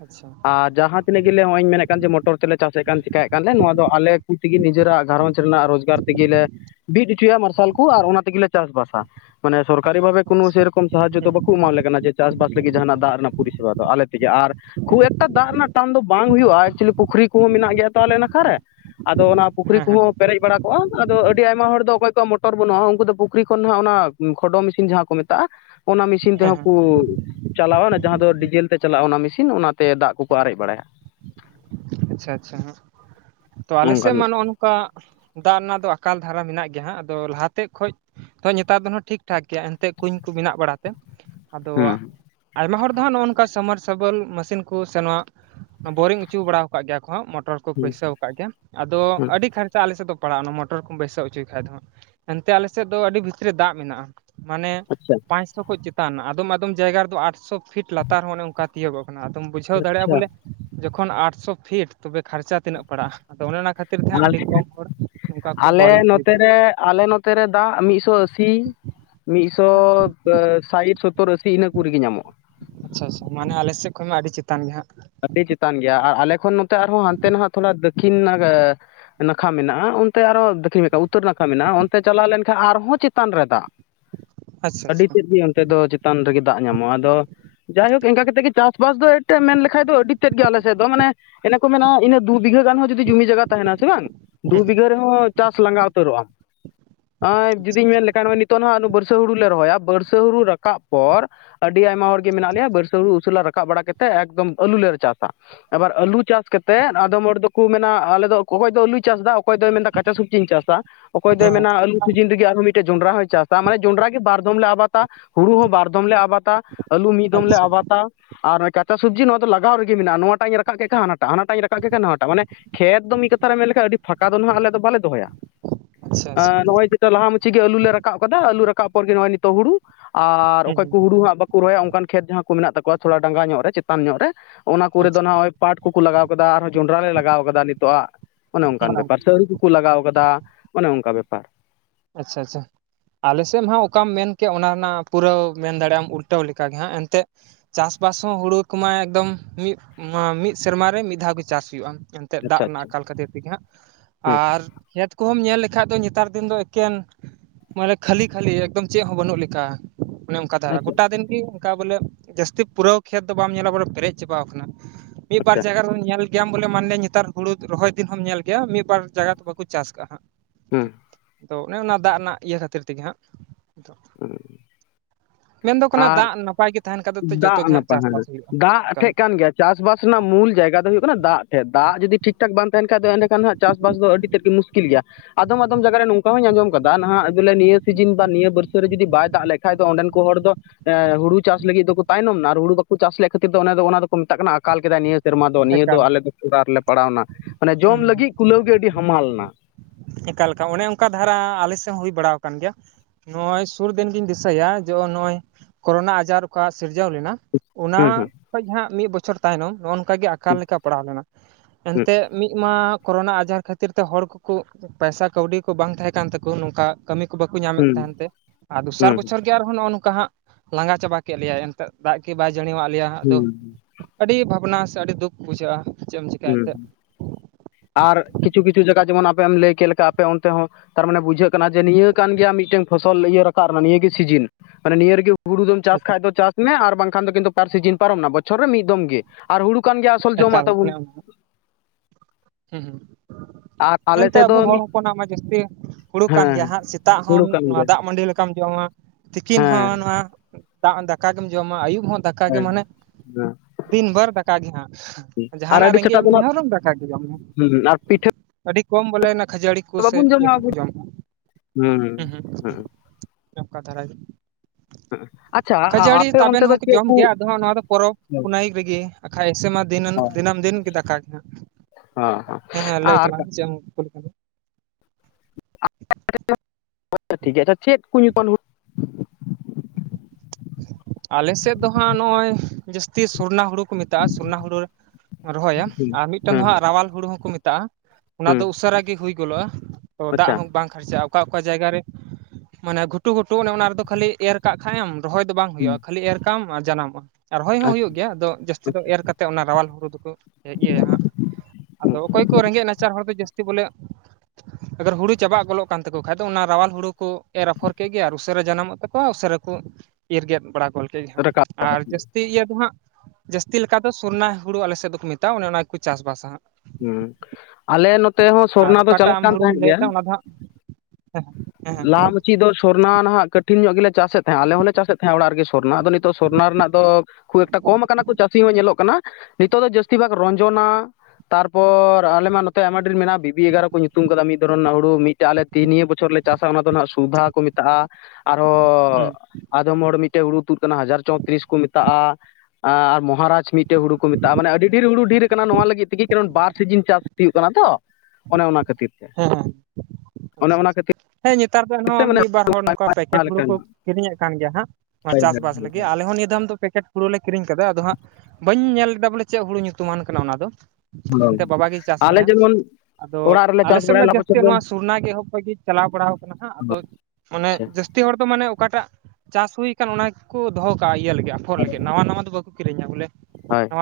ᱟᱪ-ᱪᱷᱟ ᱾ ᱟᱨ ᱡᱟᱦᱟᱸ ᱛᱤᱱᱟᱹᱜ ᱜᱮᱞᱮ ᱦᱚᱜ-ᱚᱭᱤᱧ ᱢᱮᱱᱮᱫ ᱠᱟᱱ ᱡᱮ ᱢᱚᱴᱚᱨ ᱛᱮᱞᱮ ᱪᱟᱥᱮᱫ ᱠᱟᱱ ᱪᱮᱠᱟᱹᱭᱮᱫ ᱠᱟᱱ ᱞᱮ ᱱᱚᱣᱟ ᱫᱚ ᱟᱞᱮ ᱛᱤᱜᱤ ᱱᱤᱡᱮᱨᱟᱜ ᱜᱷᱟᱨᱚᱸᱡᱽ ᱨᱮᱱᱟᱜ ᱨᱳᱡᱽᱜᱟᱨ ᱛᱮᱜᱮ ᱞᱮ ᱵᱤᱫ ᱦᱚᱪᱚᱭᱟ ᱢᱟᱨᱥᱟᱞ ᱠᱚ ᱟᱨ ᱚᱱᱟ ᱛᱮᱜᱮᱞᱮ ᱪᱟᱥᱵᱟᱥᱟ ᱢᱟᱱᱮ ᱥᱚᱨᱠᱟᱨᱤ ᱵᱷᱟᱵᱮ ᱠᱳᱱᱳ ᱥᱮᱭᱨᱚᱠᱚᱢ ᱟᱨ ᱡᱚᱛᱚ ᱦᱮᱸ ᱦᱮᱸ ᱵᱟᱠᱚ ᱮᱢᱟᱞᱮ ᱠᱟᱱᱟ ᱡᱮ ᱪᱟᱥᱵᱟᱥ ᱞᱟᱹᱜᱤᱫ ᱡᱟᱦᱟᱱᱟᱜ ᱫᱟᱜ ᱨᱮᱱᱟᱜ ᱯᱚᱨᱤᱥᱮᱵᱟ ᱫᱚ ᱟᱞᱮ ᱛᱮᱜᱮ ᱟᱨ ᱠᱷᱩᱵ ᱮᱠᱴᱟ ᱫᱟᱜ ᱨᱮᱱᱟᱜ ᱴᱟᱱ ᱫᱚ ᱵᱟᱝ ᱦᱩᱭᱩᱜᱼᱟ, ᱮᱠᱪᱩᱭᱮᱞᱤ ᱯᱩᱠᱷᱨᱤ ᱠᱚᱦᱚᱸ ᱢᱮᱱᱟᱜ ᱜᱮᱭᱟ ᱛᱚ ᱟᱞᱮ ᱱᱟᱠᱷᱟ ᱨᱮ ᱟᱫᱚ ᱚᱱᱟ ᱯᱩᱠᱷᱨᱤ ᱦᱮᱸ ᱠᱚᱦᱚᱸ ᱯᱮᱨᱮᱡ ᱵᱟᱲᱟ ᱠᱚ-ᱟ ᱟᱫᱚ ᱟᱹᱰᱤ ᱟᱭᱢᱟ ᱦᱚᱲ ᱫᱚ ᱚᱠᱚᱭ ᱠᱚᱣᱟᱜ ᱢᱚᱴᱚᱨ ᱵᱟᱹᱱᱩᱜᱼᱟ ᱩᱱᱠᱩ ᱫᱚ ᱯᱩᱠᱷᱨᱤ ᱠᱷᱚᱱᱜᱮ ᱦᱟᱸᱜ ᱚᱱᱟ ᱠᱷᱚᱰᱚ ᱢᱮᱥᱤᱱ ᱡᱟᱦᱟᱸ ᱠᱚ ᱢᱮᱛᱟᱜᱼᱟ ᱚᱱᱟ ᱢᱮᱥᱤᱱ ᱛᱮᱦᱚᱸ ᱦᱮᱸ ᱠᱚ ᱪᱟᱞᱟᱣᱟ ᱡᱟᱦᱟᱸ ᱫᱚ ᱰᱤᱡᱮᱞ ᱛᱮ ᱪᱟᱞᱟᱜᱼᱟ ᱚᱱᱟ ᱢᱮᱥ ᱥᱤᱱ ᱚᱱᱟᱛᱮ ᱫᱟᱜ ᱠᱚᱠᱚ ᱟᱨᱮᱡ ᱵᱟᱲᱟᱭᱟ ᱾ ᱟᱪ-ᱪᱷᱟ ᱟᱪ-ᱪᱷᱟ, ᱛᱚ ᱟᱞᱮ ᱥᱮᱫ ᱱᱚᱝᱠᱟᱱ ᱢᱟ ᱱᱚ ᱠᱟ ᱫᱟᱜ ᱨᱮᱱᱟᱜ ᱫᱚ ᱟᱠᱟᱞ ᱫᱷᱟᱨᱟ ᱢᱮᱱᱟᱜ ᱜᱮᱭᱟ ᱦᱟᱸᱜ ᱟᱫᱚ ᱞᱟᱦᱟᱛᱮ ᱠᱷᱚᱡ ᱛᱚ ᱱᱮᱛᱟᱨ ᱫᱚ ᱦᱟᱸᱜ ᱴᱷᱤᱠ ᱴᱷᱟᱠ ᱜᱮᱭᱟ ᱮᱱᱛᱮᱫ ᱠᱩᱧ ᱠᱚ ᱢᱮᱱᱟᱜ ᱵᱟᱲᱟ ᱛᱮ, ᱾ ᱟᱫᱚ ᱦᱩᱸ ᱟᱭᱢᱟ ᱦᱚᱲ ᱫᱚ ᱦᱟᱸᱜ ᱱᱚᱜ-ᱚ ᱱᱚᱝᱠᱟ ᱥᱟᱢᱟᱨᱥᱵᱮᱞ ᱢᱮᱥᱤᱱ ᱠᱚ ᱥᱮ ᱱᱚᱣᱟ ᱵᱳᱨᱤᱝ ᱾ ᱦᱚᱪᱩ ᱵᱟᱲᱟ ᱠᱟᱜ ᱜᱮᱭᱟ ᱢᱚᱴᱚᱨ ᱠᱚ ᱦᱩᱸ ᱵᱟᱹᱭᱥᱟᱹᱣ ᱠᱟᱜ ᱜᱮᱭᱟ ᱟᱫᱚ ᱦᱩᱸ ᱟᱹᱰᱤ ᱠᱷᱚᱨ ᱟᱞᱮ ᱥᱮᱫ ᱫᱚ ᱯᱟᱲᱟᱜᱼᱟ ᱚᱱᱟ ᱢᱚᱴᱚᱨ ᱠᱚᱢ ᱵᱟᱹᱭᱥᱟᱹᱣ ᱦᱚᱪᱚᱭ ᱠᱷᱟᱡ ᱫᱚ ᱮᱱᱛᱮ ᱟᱞᱮ ᱥᱮᱫ ᱫᱚ ᱟᱹᱰᱤ ᱵᱷᱤᱛᱤᱨ ᱨᱮ ᱫᱟᱜ ᱢᱮᱱᱟᱜᱼᱟ ᱾ ᱢᱟᱱᱮ, ᱟᱪᱪᱷᱟ ᱯᱟᱸᱪᱥᱚ ᱠᱷᱚᱡ ᱪᱮᱛ ᱪᱮᱛᱟᱱ, ᱟᱫᱚᱢ ᱟᱫᱚᱢ ᱡᱟᱭᱜᱟ ᱨᱮᱫᱚ ᱟᱴᱥᱚ ᱯᱷᱤᱴ ᱞᱟᱛᱟᱨ ᱦᱚᱸ ᱚᱱᱮ ᱚᱱᱠᱟ ᱛᱤᱭᱟᱹᱜᱚᱜ ᱠᱟᱱᱟ ᱟᱫᱚᱢ ᱵᱩᱡᱷᱟᱹᱣ ᱫᱟᱲᱮᱭᱟᱜᱼᱟ ᱟᱪᱪᱷᱟ ᱵᱚᱞᱮ ᱡᱚᱠᱷᱚᱱ ᱟᱴᱥᱚ ᱯᱷᱤᱴ ᱛᱚᱵᱮ ᱠᱷᱚᱨᱪᱟ ᱛᱤᱱᱟᱹᱜ ᱯᱟᱲᱟᱜᱼᱟ ᱟᱫᱚ ᱚᱱᱮ ᱚᱱᱟ ᱠᱷᱟᱹᱛᱤᱨ ᱛᱮ ᱦᱟᱸᱜ ᱟᱨ ᱟᱹᱰᱤ ᱠᱚᱢ ᱦᱚᱲ ᱱᱚᱱᱠᱟ ᱠᱚ ᱵᱳᱨᱤᱝ ᱦᱚᱪᱚᱭᱟ ᱾ ᱛᱮ ᱨᱮ ᱫᱟᱜ ᱢᱤᱫᱥᱚ ᱟᱥᱤ ᱢᱤᱫᱥᱚ ᱥᱟᱭᱴ ᱥᱚᱛᱛᱳᱨ ᱟᱥᱤ ᱤᱱᱟᱹ ᱠᱚᱨᱮᱜᱮ ᱧᱟᱢᱚᱜᱼᱟ ᱾ ᱟᱪ-ᱪᱷᱟ ᱟᱪ-ᱪᱷᱟ, ᱢᱟᱱᱮ ᱟᱞᱮᱥᱮᱫ ᱠᱷᱚᱱ ᱢᱟ ᱟᱹᱰᱤ ᱪᱮᱛᱟᱱ ᱜᱮ ᱦᱟᱸᱜ ᱾ ᱟᱹᱰᱤ ᱪᱮᱛᱟᱱ ᱜᱮᱭᱟ ᱟᱨ ᱟᱞᱮ ᱠᱷᱚᱱ ᱱᱚᱛᱮ ᱟᱨᱦᱚᱸ ᱦᱟᱱᱛᱮ ᱱᱟᱜ ᱛᱷᱚᱲᱟ ᱫᱚᱠᱷ ᱠᱤᱱ ᱱᱟᱜᱟᱨ ᱱᱟᱠᱷᱟ ᱢᱮᱱᱟᱜᱼᱟ ᱚᱱᱛᱮ ᱟᱨᱦᱚ ᱫᱚᱠᱷᱤ ᱱᱟᱠᱷᱟ ᱩᱛᱛᱚᱨ ᱱᱟᱠᱷᱟ ᱢᱮᱱᱟᱜᱼᱟ ᱚᱱᱛᱮ ᱪᱟᱞᱟᱣ ᱞᱮᱱ ᱠᱟ ᱟᱨᱦᱚᱸ ᱪᱮᱛᱟᱱ ᱨᱮ ᱫᱟᱜ ᱟᱪᱪᱷᱟ ᱟᱹᱰᱤ ᱟᱪᱪᱷᱟ ᱛᱮᱫ ᱜᱮ ᱚᱱᱛᱮ ᱫᱚ ᱪᱮ ᱛᱟᱱ ᱨᱮᱜᱮ ᱫᱟᱜ ᱧᱟᱢᱚᱜ-ᱟ ᱟᱫᱚ ᱡᱟᱭᱦᱳᱠ ᱮᱝᱠᱟ ᱠᱟᱛᱮ ᱜᱮ ᱪᱟᱥᱵᱟᱥ ᱫᱚ ᱮᱴᱮᱜ ᱢᱮᱱ ᱞᱮ ᱠᱷᱟᱡ ᱫᱚ ᱟᱹᱰᱤ ᱛᱮᱫ ᱜᱮ ᱟᱞᱮᱥᱮᱫ ᱫᱚ ᱢᱟᱱᱮ ᱮᱱᱮ ᱠᱚ ᱢᱮᱱᱟ ᱤᱱᱟᱹ ᱫᱩ ᱵᱤᱜᱷᱟᱹ ᱜᱟᱱ ᱦᱚᱸ ᱡᱩᱫᱤ ᱡᱩᱢᱤ ᱡᱟᱜᱟ ᱛᱟᱦᱮᱱᱟ ᱥᱮ ᱵᱟᱝ ᱫᱩ ᱦᱮᱸ ᱦᱮᱸ ᱵᱤᱜᱷᱟᱹ ᱨᱮᱦᱚᱸ ᱪᱟᱥ ᱞᱟᱸᱜᱟ ᱩᱛᱟᱹᱨᱚᱜ ᱟᱢ᱾ ᱟᱭ ᱡᱩᱫᱤᱧ ᱦᱮᱸ ᱢᱮᱱ ᱞᱮᱠᱷᱟᱡ ᱱᱚᱜ ᱚᱭ ᱱᱤᱛᱚᱜ ᱱᱦᱟᱜ ᱵᱟᱹᱨ ᱥᱟᱹ ᱦᱩᱲᱩ ᱞᱮ ᱨᱚᱦᱚᱭᱟ ᱵᱟᱹᱲᱥᱟᱹ ᱦᱩᱲᱩ ᱨᱟᱠᱟᱵ ᱯᱚᱨ ᱟᱹᱰᱤ ᱟᱭᱢᱟ ᱦᱚᱲ ᱜᱮ ᱢᱮᱱᱟᱜ ᱞᱮᱭᱟ ᱵᱟᱹᱨᱥᱟᱹ ᱦᱩᱲᱩ ᱩᱥᱩᱞᱟ ᱨᱟᱠᱟᱵ ᱵᱟᱲᱟ ᱠᱮᱛ ᱛᱮ ᱮᱠᱫᱚᱢ ᱟᱹᱞᱩ ᱪᱟᱥ ᱟ᱾ ᱟᱵᱟᱨ ᱟᱹᱞᱩ ᱪᱟᱥ ᱠᱮᱛᱮᱫ ᱟᱫᱚᱢ ᱦᱚᱴ ᱫᱚᱠᱚ ᱢᱮᱱᱟ ᱟᱞᱮ ᱫᱚ ᱚᱠᱚᱭ ᱫᱚ ᱟᱹᱞᱩ ᱪᱟᱥ ᱫᱟ ᱚᱠᱚᱭ ᱫᱚᱭ ᱢᱮᱱᱫᱟ ᱠᱟᱸᱪᱟ ᱥᱩᱵᱽᱡᱤᱧ ᱪᱟᱥᱟ ᱚᱠᱚᱭ ᱫᱚᱭ ᱦᱮᱸ ᱢᱮᱱᱟ ᱟᱹᱞᱩ ᱥᱤᱡᱤᱱ ᱨᱤᱜᱤ ᱟᱨᱦᱚᱸ ᱢᱤᱫᱴᱮᱡ ᱡᱚᱸᱰᱨᱟ ᱦᱚᱸᱭ ᱪᱟᱸᱥᱟ ᱢᱟᱱᱮ ᱡᱚᱸᱰᱨᱟ ᱜᱮ ᱵᱟᱨᱫᱚᱢ ᱞᱮ ᱟᱵᱟᱛᱟ ᱦᱩᱲᱩ ᱦᱚᱸ ᱵᱟᱨ ᱫᱚᱢ ᱞᱮ ᱟᱵᱟᱛᱟ᱾ ᱟᱹᱞᱩ ᱢᱤᱜ ᱫᱚᱢ ᱞᱮ ᱟᱪᱪᱷᱟ ᱟᱵᱟᱛᱟ ᱟᱨ ᱱᱚᱭ ᱠᱟᱸᱪᱟ ᱥᱩᱵᱽᱡᱤ ᱱᱚ ᱞᱟᱜᱟᱣ ᱨᱤᱜᱤ ᱢᱮᱱᱟᱜ-ᱟ ᱱᱚᱣᱟᱴᱟᱜ ᱤᱧ ᱨᱟᱠᱟᱵ ᱠᱮᱜ ᱠᱷᱟ ᱦᱟᱱᱟᱴᱟᱜ ᱦᱟᱱᱟᱴᱟᱜ ᱤᱧ ᱨᱟᱠᱟᱵ ᱠᱮ ᱠᱷᱟ ᱱᱟᱣᱟᱴᱟᱜ ᱢᱟᱱᱮ ᱠᱷᱮᱛ ᱫᱚ ᱢᱤᱜ ᱠᱟᱛᱷᱟᱨᱮ ᱢᱮᱱ ᱞᱮᱠᱷᱟᱡ ᱟᱹᱰᱤ ᱯᱷᱟᱸᱠᱟ ᱫᱚ ᱱᱦᱟᱜ ᱟᱞᱮ ᱫᱚ ᱵᱟᱞᱮ ᱫᱚᱦᱚᱭᱟ᱾ ᱟᱪᱪᱷᱟ ᱟᱪᱪᱷᱟ ᱮᱸᱻ ᱱᱚᱜ-ᱚᱭ ᱡᱮᱴᱟ ᱞᱟᱦᱟ ᱢᱩᱪᱷᱤ ᱜᱮ ᱟᱹᱞᱩ ᱞᱮ ᱨᱟᱠᱟᱵ ᱠᱟᱫᱟ ᱟᱹᱞᱩ ᱨᱟᱠᱟᱵ ᱯᱚᱨ ᱜᱮ ᱱᱚᱜ-ᱚᱭ ᱱᱤᱛᱚᱜ ᱦᱩᱲᱩ ᱟᱨ ᱦᱩᱸ ᱚᱠᱚᱭ ᱦᱩᱸ ᱠᱩ ᱦᱩᱲᱩ ᱦᱟᱸᱜ ᱵᱟᱠᱩ ᱨᱚᱦᱚᱭᱟ ᱚᱝᱠᱟᱱ ᱠᱷᱮᱛ ᱡᱟᱦᱟᱸ ᱠᱚ ᱢᱮᱱᱟᱜ ᱛᱟᱠᱚᱣᱟ ᱛᱷᱚᱲᱟ ᱰᱟᱸᱜᱟ ᱧᱚᱜ ᱨᱮ ᱪᱮᱛᱟᱱ ᱧᱚᱜ ᱨᱮ ᱚᱱᱟ ᱠᱩᱨᱮ ᱫᱚ ᱟᱪᱪᱷᱟ ᱱᱦᱟᱜ ᱚᱭ ᱯᱟᱴ ᱠᱚᱠᱩ ᱞᱟᱜᱟᱣ ᱠᱮᱫᱟ ᱟᱨᱦᱚᱸ ᱡᱚᱸᱰᱨᱟ ᱞᱮ ᱞᱟᱜᱟᱣ ᱠᱟᱫᱟ ᱱᱤᱛᱚ-ᱟᱜ ᱚᱱᱮ ᱚᱝᱠᱟᱱ ᱦᱩᱸ ᱦᱩᱸ, ᱵᱮᱯᱟᱨ ᱥᱟᱹᱤᱨᱜᱤ ᱠᱩ ᱞᱟᱜᱟᱣ ᱠᱟᱫᱟ ᱚᱱᱮ ᱚᱝᱠᱟ ᱵᱮᱯᱟᱨ᱾ ᱟᱪᱪᱷᱟ ᱪᱷᱟ ᱟᱞᱮ ᱥᱮᱱ ᱦᱚᱸ ᱚᱠᱟᱢ ᱢᱮᱱ ᱠᱮᱜ ᱚᱱᱟ ᱨᱮᱱᱟᱜ ᱯᱩᱨᱟᱹᱣ ᱢᱮᱱ ᱫᱟᱲᱮᱜ-ᱟᱢ ᱩᱞᱴᱟᱹᱣ ᱞᱮᱠᱟᱜᱮ ᱦᱟᱸᱜ ᱮᱱᱛᱮᱜ ᱪᱟᱥᱵᱟᱥ ᱦᱚᱸ ᱦᱩᱲᱩ ᱠᱚᱢᱟ ᱮᱠᱫᱚᱢ ᱢᱤᱜ ᱢᱤᱜ ᱥᱮᱨᱢᱟ ᱨᱮ ᱢᱤᱫ ᱫᱷᱟᱣ ᱜᱮ ᱪᱟᱥ ᱦᱩᱭᱩᱜ-ᱟ᱾ ᱛᱮᱫ ᱫᱟᱜ ᱟᱪᱪᱷᱟ ᱨᱮᱱᱟᱜ ᱟᱪᱪᱷᱟ ᱟᱠᱟᱞ ᱠᱷᱟᱹᱛᱤᱨ ᱛᱮᱜᱮ ᱦᱟᱸᱜ ᱦᱮᱸ ᱟᱨ ᱠᱷᱮᱛ ᱠᱚᱦᱚᱸᱢ ᱧᱮᱞ ᱞᱮᱠᱷᱟᱡ ᱫᱚ ᱱᱮᱛᱟᱨ ᱫᱤᱱ ᱫᱚ ᱮᱠᱮᱱ ᱢᱟᱱᱮ ᱠᱷᱟᱹᱞᱤ ᱠᱷᱟᱹᱞᱤ ᱮᱠᱫᱚᱢ ᱪᱮᱜ ᱦᱚᱸ ᱵᱟᱹᱱᱩᱜ ᱞᱮᱠᱟ᱾ ᱚᱱᱮ ᱚᱝᱠᱟ ᱫᱷᱟᱨᱟ ᱟᱪᱪᱷᱟ ᱜᱚᱴᱟ ᱫᱤᱱᱜ ᱜᱮ ᱚᱝᱠᱟ ᱵᱚᱞᱮ ᱡᱟᱹᱥᱛᱤ ᱯᱩᱨᱟᱹᱣ ᱠᱷᱮᱛ ᱫᱚ ᱵᱟᱢ ᱧᱮᱞᱟ ᱵᱚᱞᱮ ᱯᱮᱨᱮᱡ ᱪᱟᱵᱟᱣ ᱠᱟᱱᱟ᱾ ᱢᱤᱜ ᱯᱟᱨ ᱟᱪᱪᱷᱟ ᱡᱟᱭᱜᱟ ᱨᱮᱫᱚᱢ ᱧᱮᱞ ᱠᱮᱭᱟᱢ ᱵᱚᱞᱮ ᱢᱟᱱᱞᱮ ᱱᱮᱛᱟᱨ ᱦᱩᱲᱩ ᱨᱚᱦᱚᱭ ᱫᱤᱱ ᱦᱚᱢ ᱧᱮᱞ ᱜᱮᱭᱟ ᱢᱤᱫ ᱵᱟᱨ ᱡᱟᱭᱜᱟ ᱫᱚ ᱵᱟᱠᱩ ᱪᱟᱥ ᱠᱟᱜ-ᱥ ᱦᱟᱸᱜ᱾ ᱦᱩᱸ ᱟᱫᱚ ᱚᱱᱮ ᱚᱱᱟ ᱫᱟᱜ ᱨᱮᱱᱟᱜ ᱤᱭᱟᱹ ᱠᱷᱟᱹᱛᱤᱨ ᱛᱮᱜᱮ ᱦᱟᱸᱜ᱾ ᱢᱮᱱᱫᱚ ᱠᱟᱱᱟ ᱟᱨ ᱫᱟᱜ ᱱᱟᱯᱟᱭ ᱜᱮ ᱛᱟᱦᱮᱱ ᱠᱷᱟᱡ ᱫᱚ ᱡᱚᱛᱚ ᱫᱟᱜ ᱜᱮ ᱦᱟᱸᱜ ᱱᱟᱯᱟᱭ ᱪᱟᱥ ᱦᱮᱸ ᱵᱟᱥ ᱦᱩᱭᱩᱜ-ᱟ ᱫᱟᱜ ᱠᱟ ᱴᱷᱮᱡ ᱠᱟᱱ ᱜᱮᱭᱟ ᱪᱟᱥᱵᱟᱥ ᱨᱮᱱᱟᱜ ᱢᱩᱞ ᱡᱟᱭᱜᱟ ᱫᱚ ᱦᱩᱭᱩᱜ ᱠᱟᱱᱟ ᱫᱟᱜ ᱴᱷᱮᱜ ᱫᱟᱜ ᱡᱩᱫᱤ ᱴᱷᱤᱠ ᱴᱷᱟᱠ ᱵᱟᱝ ᱛᱟᱦᱮᱱ ᱠᱷᱟᱡ ᱫᱚ ᱮᱸᱰᱮ ᱠᱷᱟᱱ ᱦᱟᱸᱜ ᱪᱟᱥᱵᱟᱥ ᱫᱚ ᱟᱹᱰᱤ ᱛᱮᱫ ᱜᱮ ᱢᱩᱥᱠᱤᱞ ᱜᱮᱭᱟ, ᱟᱫᱚᱢ ᱟᱫᱚᱢ ᱡᱟᱜᱟ ᱨᱮ ᱱᱚᱝᱠᱟ ᱦᱩᱸᱧ ᱟᱸᱡᱚᱢ ᱠᱟᱫᱟ ᱱᱟᱦᱟᱜ ᱵᱚᱞᱮ ᱱᱤᱭᱟᱹ ᱥᱤᱡᱤᱱ ᱵᱟ ᱱᱤᱭᱟᱹ ᱵᱟᱹᱨᱥᱟᱹ ᱨᱮ ᱡᱩᱫᱤ ᱵᱟᱭ ᱫᱟᱜ ᱞᱮᱠᱟᱡ ᱫᱚ ᱚᱸᱰᱮᱱ ᱠᱩ ᱦᱚᱲ ᱫᱚ ᱮ ᱦᱩᱲᱩ ᱪᱟᱥ ᱞᱟᱹᱜᱤᱫ ᱫᱚᱠᱚ ᱛᱟᱭᱱᱚᱢ ᱱᱟ ᱟᱨ ᱦᱩᱲᱩ ᱵᱟᱠᱚ ᱪᱟᱥ ᱞᱮᱜ ᱠᱷᱟᱹᱛᱤᱨ ᱫᱚ ᱚᱱᱮ ᱚᱱᱟ ᱫᱚᱠᱚ ᱢᱮᱛᱟᱜ ᱠᱟᱱᱟ ᱟᱠᱟᱞ ᱠᱮᱫᱟᱭ ᱱᱤᱭᱟᱹ ᱥᱮᱨᱢᱟ ᱫᱚ ᱱᱤᱭᱟᱹ ᱫᱚ ᱮᱠᱟᱞ ᱟᱞᱮ ᱫᱚ ᱠᱷᱚᱨᱟᱨ ᱞᱮ ᱯᱟᱲᱟᱣᱱᱟ ᱢᱟᱱᱮ ᱦᱩᱸ ᱡᱚᱢ ᱦᱩᱸ ᱦᱩᱸ ᱞᱟᱹᱜᱤᱜ ᱠᱩᱞᱟᱹᱣ ᱜᱮ ᱟᱹᱰᱤ ᱦᱟᱢᱟᱞ ᱱᱟ᱾ ᱮᱠᱟᱞ ᱠᱟ ᱚᱱᱮ ᱚᱝᱠᱟ ᱫᱷᱟᱨᱟ ᱟᱞᱮ ᱥᱮ ᱦᱚᱸ ᱦᱩᱭ ᱵᱟᱲᱟᱣ ᱠᱟᱱ ᱜᱮᱭᱟ᱾ ᱱᱚᱜ-ᱚᱭ ᱥᱩᱨ ᱫᱤᱱ ᱜᱤᱧ ᱫᱤᱥᱟᱹᱭᱟ ᱡᱮ ᱱᱚᱜ-ᱚᱭ ᱠᱚᱨᱳᱱᱟ ᱟᱡᱟᱨ ᱚᱠᱟ ᱥᱤᱨᱡᱟᱹᱣ ᱞᱮᱱᱟ ᱚᱱᱟ ᱦᱩᱸ ᱦᱩᱸ ᱠᱷᱚᱡ ᱦᱟᱸᱜ ᱢᱤᱜ ᱵᱚᱪᱷᱚᱨ ᱛᱟᱭᱱᱚᱢ ᱱᱚᱜᱚᱱ ᱠᱟᱜᱮ ᱟᱠᱟᱞ ᱞᱮᱠᱟ ᱯᱟᱲᱟᱣ ᱞᱮᱱᱟ ᱦᱩᱸ ᱮᱱᱛᱮᱜ ᱢᱤᱜ ᱢᱟ ᱠᱚᱨᱚᱱᱟ ᱟᱡᱟᱨ ᱠᱷᱟᱹᱛᱤᱨ ᱛᱮ ᱦᱚᱲ ᱠᱚ ᱠᱩᱜ ᱯᱟᱭᱥᱟ ᱠᱟᱹᱣᱰᱤ ᱠᱚ ᱵᱟᱝ ᱛᱟᱦᱮᱸ ᱠᱟᱱ ᱛᱮᱠᱩ ᱱᱚᱝᱠᱟ ᱠᱟᱹᱢᱤ ᱠᱩ ᱵᱟᱠᱚ ᱧᱟᱢᱮᱜ ᱦᱩᱸ ᱛᱟᱦᱮᱱ ᱛᱮ ᱟᱨ ᱫᱚᱥᱟᱨ ᱦᱩᱸ ᱦᱩᱸ ᱵᱚᱪᱷᱚᱨ ᱠᱮ ᱟᱨᱦᱚᱸ ᱱᱚᱜ-ᱚ ᱱᱚᱠᱟ ᱦᱟᱸᱜ ᱞᱟᱸᱜᱟ ᱪᱟᱵᱟ ᱠᱮᱫ ᱞᱮᱭᱟᱭ ᱮᱱᱛᱮᱫ ᱫᱟᱜ ᱜᱮ ᱵᱟᱭ ᱡᱟᱹᱲᱤᱩᱣᱟᱜ ᱞᱮᱭᱟ ᱦᱟᱜ ᱟᱫᱚ ᱦᱩᱸ ᱦᱩᱸ ᱟᱹᱰᱤ ᱵᱷᱟᱱᱟ ᱥᱮ ᱟᱹᱰᱤ ᱫᱩᱠ ᱵᱩᱡᱷᱟᱹᱜ-ᱟ᱾ ᱦᱩᱸ ᱦᱩᱸ ᱟᱨ ᱠᱤᱪᱷᱩ ᱠᱤᱪᱷᱩ ᱡᱟᱜᱟ ᱡᱮᱢᱚᱱ ᱟᱯᱮᱭᱟᱢ ᱞᱟᱹᱭ ᱠᱮᱜ ᱞᱮᱠᱟ ᱟᱯᱮ ᱚᱱᱛᱮ ᱦᱚᱸ ᱛᱟᱨᱢᱟᱱᱮ ᱵᱩᱡᱷᱟᱹᱜ ᱠᱟᱱᱟ ᱡᱮ ᱱᱤᱭᱟᱹ ᱠᱟᱱ ᱜᱮᱭᱟ ᱢᱤᱫᱴᱮᱱ ᱯᱷᱚᱥᱚᱞ ᱤᱭᱟᱹ ᱨᱟᱠᱟᱵ ᱱᱤᱭᱟᱹ ᱜᱮ ᱥᱤᱡᱤᱱ ᱢᱟᱱᱮ ᱱᱤᱭᱟᱹ ᱨᱮᱜᱮ ᱦᱩᱲᱩ ᱫᱚᱢ ᱪᱟᱥ ᱠᱷᱟᱡ ᱫᱚ ᱪᱟᱥ ᱢᱮ ᱟᱨ ᱵᱟᱝᱠᱷᱟᱱ ᱫᱚ ᱠᱤᱱᱛᱩ ᱯᱟᱨ ᱥᱤᱡᱤᱱ ᱯᱟᱨᱚᱢᱱᱟ ᱵᱚᱪᱷᱚᱨ ᱨᱮ ᱢᱤᱫ ᱫᱚᱢ ᱜᱮ᱾ ᱟᱨ ᱦᱩᱲᱩ ᱠᱟᱱ ᱜᱮᱭᱟ ᱟᱥᱚᱞ ᱡᱚᱢᱟᱜ ᱮᱠᱟᱞ ᱚᱱᱮ ᱛᱟᱹᱵᱚᱱ ᱾ ᱚᱱᱟ ᱟᱨ ᱦᱩᱸ ᱟᱞᱮ ᱮᱱᱛᱮ ᱥᱮᱫ ᱟᱵᱚ ᱫᱚ ᱦᱚᱲ ᱢᱤᱫ ᱦᱚᱯᱚᱱᱟᱜ ᱢᱟ ᱡᱟᱹᱥᱛᱤ ᱦᱩᱲᱩ ᱠᱟᱱ ᱦᱮᱸ ᱜᱮᱭᱟ ᱦᱮᱸ ᱦᱟᱸᱜ ᱥᱮᱛᱟᱜ ᱦᱚᱸ ᱦᱩᱲᱩ ᱠᱟᱱ ᱜᱮᱭᱟ ᱫᱟᱜ ᱢᱟᱹᱰᱤ ᱞᱮᱠᱟᱢ ᱡᱚᱢᱟ᱾ ᱛᱤᱠᱤᱱ ᱦᱚᱸ ᱦᱮᱸ ᱱᱚᱣᱟ ᱫᱟᱜ ᱫᱟᱠᱟ ᱜᱮᱢ ᱡᱚᱢᱟ ᱟᱹᱭᱩᱵ ᱦᱚᱸ ᱫᱟᱠᱟ ᱜᱮ ᱦᱮᱸ ᱢᱟᱱᱮ ᱦᱮᱸ ᱫᱤᱱ ᱵᱷᱟᱨ ᱫᱟᱠᱟ ᱜᱮ ᱦᱟᱸᱜ ᱟᱨ ᱡᱟᱦᱟᱱᱟᱜ ᱟᱹᱰᱤ ᱨᱮᱸᱜᱮᱡ ᱥᱮᱛᱟᱜ ᱮᱢ ᱫᱚ ᱱᱟᱜ ᱨᱮᱦᱚᱸ ᱫᱟᱠᱟ ᱜᱮ ᱡᱚᱢ ᱦᱩᱸ ᱟᱨ ᱯᱤᱴᱷᱟᱹ ᱟᱹᱰᱤ ᱠᱚᱢ ᱵᱚᱞᱮ ᱚᱱᱟ ᱠᱷᱟᱹᱡᱟᱹᱲᱤ ᱠᱚ ᱥᱮ ᱵᱟᱵᱚᱱ ᱤᱭᱟᱹ ᱡᱚᱢᱟ ᱠᱚᱠᱚ ᱟᱵᱚ ᱦᱩᱸ [unintelligible] ᱚᱱᱠᱟ ᱫᱷᱟᱨ ᱜᱮ ᱾ ᱦᱮᱸ᱾ ᱠᱷᱟᱹᱡᱟᱹᱲᱤ ᱛᱟᱵᱮᱱ ᱦᱚᱸᱠᱚ ᱡᱚᱢ ᱜᱮᱭᱟ ᱟᱫᱚ ᱦᱟᱸᱜ ᱱᱚᱣᱟ ᱫᱚ ᱯᱚᱨᱚᱵᱽ ᱦᱮᱸ ᱯᱩᱱᱟᱭ ᱨᱮᱜᱮ ᱟᱠᱷᱟᱡ ᱮᱥᱮ ᱢᱟ ᱫᱤᱱᱟᱹᱢ ᱫᱤᱱᱟᱹᱢ ᱫᱤᱱ ᱜᱮ ᱫᱟᱠᱟ ᱜᱮ ᱦᱚᱸ ᱦᱚᱸ᱾ ᱦᱮᱸ ᱦᱮᱸ ᱞᱟᱹᱭ ᱛᱟᱞᱟᱝ ᱪᱮᱫ ᱮᱢ ᱠᱩᱞᱤ ᱠᱟᱱᱟ᱾ ᱴᱷᱤᱠ ᱜᱮᱭᱟ ᱟᱪᱪᱷᱟ ᱪᱮᱫ ᱠᱚ ᱧᱩᱛᱩᱢ ᱟᱞᱮ ᱥᱮᱫ ᱫᱚ ᱦᱟᱸᱜ ᱱᱚᱜᱼᱚᱭ ᱡᱟᱹᱥᱛᱤ ᱥᱚᱨᱱᱟ ᱦᱩᱲᱩ ᱠᱚ ᱢᱮᱛᱟᱜᱼᱟ ᱥᱚᱨᱱᱟ ᱦᱩᱲᱩ ᱨᱚᱦᱚᱭᱟ᱾ ᱦᱩᱲᱩ ᱦᱩᱸ ᱟᱨ ᱢᱤᱫᱴᱟᱝ ᱫᱚ ᱦᱩᱸ ᱦᱟᱸᱜ ᱨᱟᱣᱟᱞ ᱦᱩᱲᱩ ᱦᱚᱸᱠᱚ ᱢᱮᱛᱟᱜᱼᱟ᱾ ᱚᱱᱟ ᱦᱩᱸ ᱫᱚ ᱩᱥᱟᱹᱨᱟ ᱜᱮ ᱦᱩᱭ ᱜᱚᱞᱚᱜᱼᱟ᱾ ᱛᱚ ᱫᱟᱜ ᱟᱪᱪᱷᱟ ᱦᱚᱸ ᱵᱟᱝ ᱠᱷᱟᱨᱪᱟ ᱚᱠᱟ ᱚᱠᱟ ᱡᱟᱭᱜᱟ ᱨᱮ ᱢᱟᱱᱮ ᱜᱷᱩᱴᱩ ᱜᱷᱩᱴᱩ ᱚᱱᱮ ᱚᱱᱟ ᱨᱮᱫᱚ ᱠᱷᱟ ᱮᱨ ᱠᱟᱜ ᱠᱷᱟᱡ ᱮᱢ ᱨᱚᱦᱚᱭ ᱵᱟᱝ ᱦᱩᱸ ᱦᱩᱭᱩᱜᱼᱟ ᱠᱷᱟᱹᱞᱤ ᱮᱨ ᱠᱟᱢ ᱟᱨ ᱡᱟᱱᱟᱢᱚᱜᱼᱟ᱾ ᱟᱨ ᱨᱚᱦᱚᱭ ᱦᱚᱸ ᱟᱪᱪᱷᱟ ᱦᱩᱭᱩᱜ ᱜᱮᱭᱟ ᱟᱫᱚ ᱡᱟᱹᱥᱛᱤ ᱫᱚ ᱮᱨ ᱠᱟᱛᱮ ᱚᱱᱟ ᱨᱟᱣᱟᱞ ᱦᱩᱲᱩ ᱫᱚᱠᱚ ᱤᱭᱟᱹᱭᱟ ᱦᱟᱸᱜ᱾ ᱟᱫᱚ ᱚᱠᱚᱭ ᱠᱚ ᱨᱮᱸᱜᱮᱡ ᱱᱟᱪᱟᱨ ᱦᱚᱲ ᱫᱚ ᱡᱟᱹᱥᱛᱤ ᱵᱚᱞᱮ ᱟᱜᱟᱨ ᱦᱩᱲᱩ ᱪᱟᱵᱟᱜ ᱜᱚᱞᱚᱜ ᱠᱟᱱ ᱛᱟᱠᱚ ᱠᱷᱟᱡ ᱫᱚ ᱚᱱᱟ ᱨᱟᱣᱟᱞ ᱦᱩᱲᱩ ᱠᱚ ᱮᱨ ᱨᱟᱯᱷᱚᱨ ᱠᱮᱫ ᱜᱮᱭᱟ᱾ ᱟᱨ ᱩᱥᱟᱹᱨᱟ ᱡᱟᱱᱟᱢᱚᱜ [unintelligible] ᱠᱚ ᱩᱥᱟᱹᱨᱟᱠᱚ ᱤᱨ ᱜᱮᱫ ᱵᱟᱲᱟ ᱜᱚᱞ ᱠᱮᱫ ᱜᱮ ᱦᱟᱸᱜ᱾ ᱨᱟᱠᱟᱵ ᱟᱨ ᱡᱟᱹᱥᱛᱤ ᱤᱭᱟᱹ ᱫᱚ ᱦᱟᱸᱜ ᱡᱟᱹᱥᱛᱤ ᱞᱮᱠᱟ ᱫᱚ ᱥᱚᱨᱱᱟ ᱦᱩᱲᱩ ᱟᱞᱮ ᱥᱮᱫ ᱫᱚᱠᱚ ᱢᱮᱟᱜᱼᱟ ᱚᱱᱮ ᱚᱱᱟ ᱠᱚ ᱪᱟᱥᱵᱟᱥᱼᱟ᱾ ᱦᱩᱸ ᱟᱞᱮ ᱱᱚᱛᱮ ᱦᱚᱸ ᱟᱨ ᱥᱚᱨᱱᱟ ᱫᱚ ᱚᱠᱟᱴᱟᱜ ᱪᱟᱞᱟᱜ ᱟᱢ ᱠᱟᱱ ᱦᱩᱲᱩᱢ ᱛᱟᱦᱮᱸᱫ ᱞᱟᱹᱭᱮᱫ ᱜᱮᱭᱟ᱾ ᱛᱟᱦᱮᱸ ᱚᱱᱟ ᱫᱚ ᱦᱟᱸᱜ ᱦᱮᱸ᱾ ᱦᱮᱸ ᱞᱟᱦᱟ ᱢᱟᱹᱪᱤ ᱫᱚ ᱥᱚᱨᱱᱟ ᱱᱟᱦᱟᱜ ᱠᱟᱹᱴᱤᱱ ᱧᱚᱜ ᱜᱮᱞᱮ ᱪᱟᱥᱮᱫ ᱛᱟᱦᱮᱸᱫ ᱟᱞᱮ ᱦᱚᱸᱞᱮ ᱪᱟᱥᱮᱫ ᱛᱟᱦᱮᱸᱜ ᱚᱲᱟᱜ ᱨᱮᱜᱮ᱾ ᱥᱚᱨᱱᱟ ᱟᱫᱚ ᱱᱤᱛᱚᱜ ᱥᱚᱨᱱᱟ ᱨᱮᱱᱟᱜ ᱫᱚ ᱠᱷᱩᱵ ᱮᱠᱴᱟ ᱠᱚᱢ ᱟᱠᱟᱱᱟ ᱠᱚ ᱪᱟᱹᱥᱤ ᱦᱚᱸ ᱧᱮᱞᱚᱜ ᱠᱟᱱᱟ᱾ ᱱᱤᱛᱚᱜ ᱫᱚ ᱡᱟᱹᱥᱛᱤ ᱵᱷᱟᱜᱽ ᱨᱚᱡᱚᱱᱟ ᱛᱟᱨᱯᱚᱨ ᱟᱞᱮ ᱢᱟ ᱱᱚᱛᱮ ᱟᱭᱢᱟ ᱰᱷᱤᱨ ᱢᱮᱱᱟᱜᱼᱟ ᱵᱤᱵᱤ ᱮᱜᱟᱨᱚ ᱠᱚ ᱧᱩᱛᱩᱢ ᱟᱠᱟᱫᱟ ᱢᱤᱫ ᱫᱷᱚᱨᱚᱱ ᱨᱮᱱᱟᱜ ᱦᱩᱲᱩ ᱢᱤᱫᱴᱮᱱ ᱟᱞᱮ ᱛᱤᱱᱤᱭᱟᱹ ᱵᱚᱪᱷᱚᱨ ᱞᱮ ᱪᱟᱥᱟ ᱚᱱᱟ ᱫᱚ ᱱᱟᱜ ᱥᱩᱫᱷᱟ ᱠᱚ ᱢᱮᱛᱟᱜᱼᱟ᱾ ᱟᱨᱚ ᱦᱮᱸ ᱟᱫᱚᱢ ᱦᱚᱲ ᱢᱤᱫᱴᱟᱹᱜ ᱦᱩᱲᱩ ᱛᱩᱫ ᱟᱠᱟᱱᱟ ᱦᱟᱡᱟᱨ ᱪᱳᱛᱨᱤᱥ ᱠᱚ ᱢᱮᱛᱟᱜᱼᱟ᱾ ᱟᱨ ᱢᱚᱦᱟᱨᱟᱡᱽ ᱢᱤᱫ ᱢᱤᱫᱴᱮ ᱦᱩᱲᱩ ᱢᱮᱛᱟᱜ ᱢᱟᱱᱮ ᱟᱹᱰᱤ ᱰᱷᱤᱨ ᱦᱩᱲᱩ ᱰᱷᱤᱨ ᱟᱠᱟᱱᱟ ᱱᱚᱣᱟ ᱞᱟᱹᱜᱤᱫ ᱛᱮᱜᱮ ᱠᱟᱨᱚᱱ ᱵᱟᱨ ᱥᱤᱡᱤᱱ ᱪᱟᱥ ᱛᱤᱭᱩᱜ ᱠᱟᱱᱟ ᱛᱚ ᱚᱱᱮ ᱚᱱᱟ ᱠᱷᱟᱹᱛᱤᱨ᱾ ᱛᱮ ᱦᱮᱸ ᱚᱱᱮ ᱚᱱᱟ ᱠᱷᱟᱹᱛᱤᱨ ᱦᱮᱸ᱾ ᱦᱮᱸ ᱱᱮᱛᱟᱨ ᱫᱚ ᱛᱮ ᱮᱱᱦᱚᱸ ᱢᱟᱱᱮ ᱢᱤᱫ ᱵᱟᱨ ᱦᱚᱲ ᱱᱚᱝᱠᱟ ᱯᱮᱠᱮᱴ ᱚᱱᱟ ᱦᱩᱲᱩ ᱞᱮᱠᱟᱱ ᱠᱚ ᱠᱤᱨᱤᱧᱮᱫ ᱠᱟᱱ ᱜᱮᱭᱟ ᱦᱟᱸᱜ᱾ ᱱᱚᱣᱟ ᱦᱳᱭ ᱪᱟᱥᱵᱟᱥ ᱞᱟᱹᱜᱤᱫ ᱦᱳᱭ ᱟᱞᱮ ᱦᱚᱸ ᱱᱤᱭᱟᱹ ᱫᱷᱟᱢ ᱫᱚ ᱯᱮᱠᱮᱴ ᱦᱩᱲᱩ ᱞᱮ ᱠᱤᱨᱤᱧ ᱠᱟᱫᱟ ᱟᱫᱚ ᱦᱟᱸᱜ ᱵᱟᱹᱧ ᱧᱮᱞ ᱞᱮᱫᱟ ᱵᱚᱞᱮ ᱪᱮᱫ ᱦᱩᱲᱩ ᱧᱩᱛᱩᱢᱟᱱ ᱠᱟᱱᱟ ᱚᱱᱟ ᱫᱚ᱾ ᱮᱱᱛᱮ ᱦᱳᱭ ᱵᱟᱵᱟ ᱜᱮ ᱪᱟᱥ ᱟᱞᱮ ᱵᱟᱲᱟᱭᱟ ᱡᱮᱢᱚᱱ ᱟᱫᱚ ᱚᱲᱟᱜ ᱨᱮᱞᱮ ᱟᱞᱮ ᱪᱟᱥ ᱥᱮᱫ ᱵᱟᱲᱟᱭᱟ ᱢᱟ ᱞᱟᱦᱟ ᱡᱟᱹᱥᱛᱤ ᱵᱚᱪᱷᱚᱨ ᱫᱚ ᱱᱚᱣᱟ ᱥᱩᱨᱱᱟ ᱜᱮ ᱮᱦᱚᱵ ᱠᱷᱚᱡ ᱜᱮ ᱪᱟᱞᱟᱣ ᱵᱟᱲᱟ ᱟᱠᱟᱱᱟ ᱦᱟᱸᱜ᱾ ᱟᱫᱚ ᱢᱟᱱᱮ ᱟᱪᱪᱷᱟ ᱡᱟᱥ ᱡᱟᱹᱥᱛᱤ ᱦᱚᱲ ᱫᱚ ᱢᱟᱱᱮ ᱚᱠᱟᱴᱟᱜ ᱪᱟᱥ ᱦᱩᱭᱠᱟᱱ ᱚᱱᱟ ᱜᱮᱠᱚ ᱫᱚᱦᱚ ᱠᱟᱜᱼᱟ ᱤᱭᱟᱹ ᱞᱟᱹᱜᱤᱫ ᱟᱯᱷᱚᱨ ᱞᱟᱹᱜᱤᱫ᱾ ᱱᱟᱣᱟ ᱱᱟᱣᱟ ᱫᱚ ᱠᱤᱨᱤᱧᱟ ᱵᱚᱞᱮ ᱦᱚᱭ᱾ ᱱᱟᱣᱟ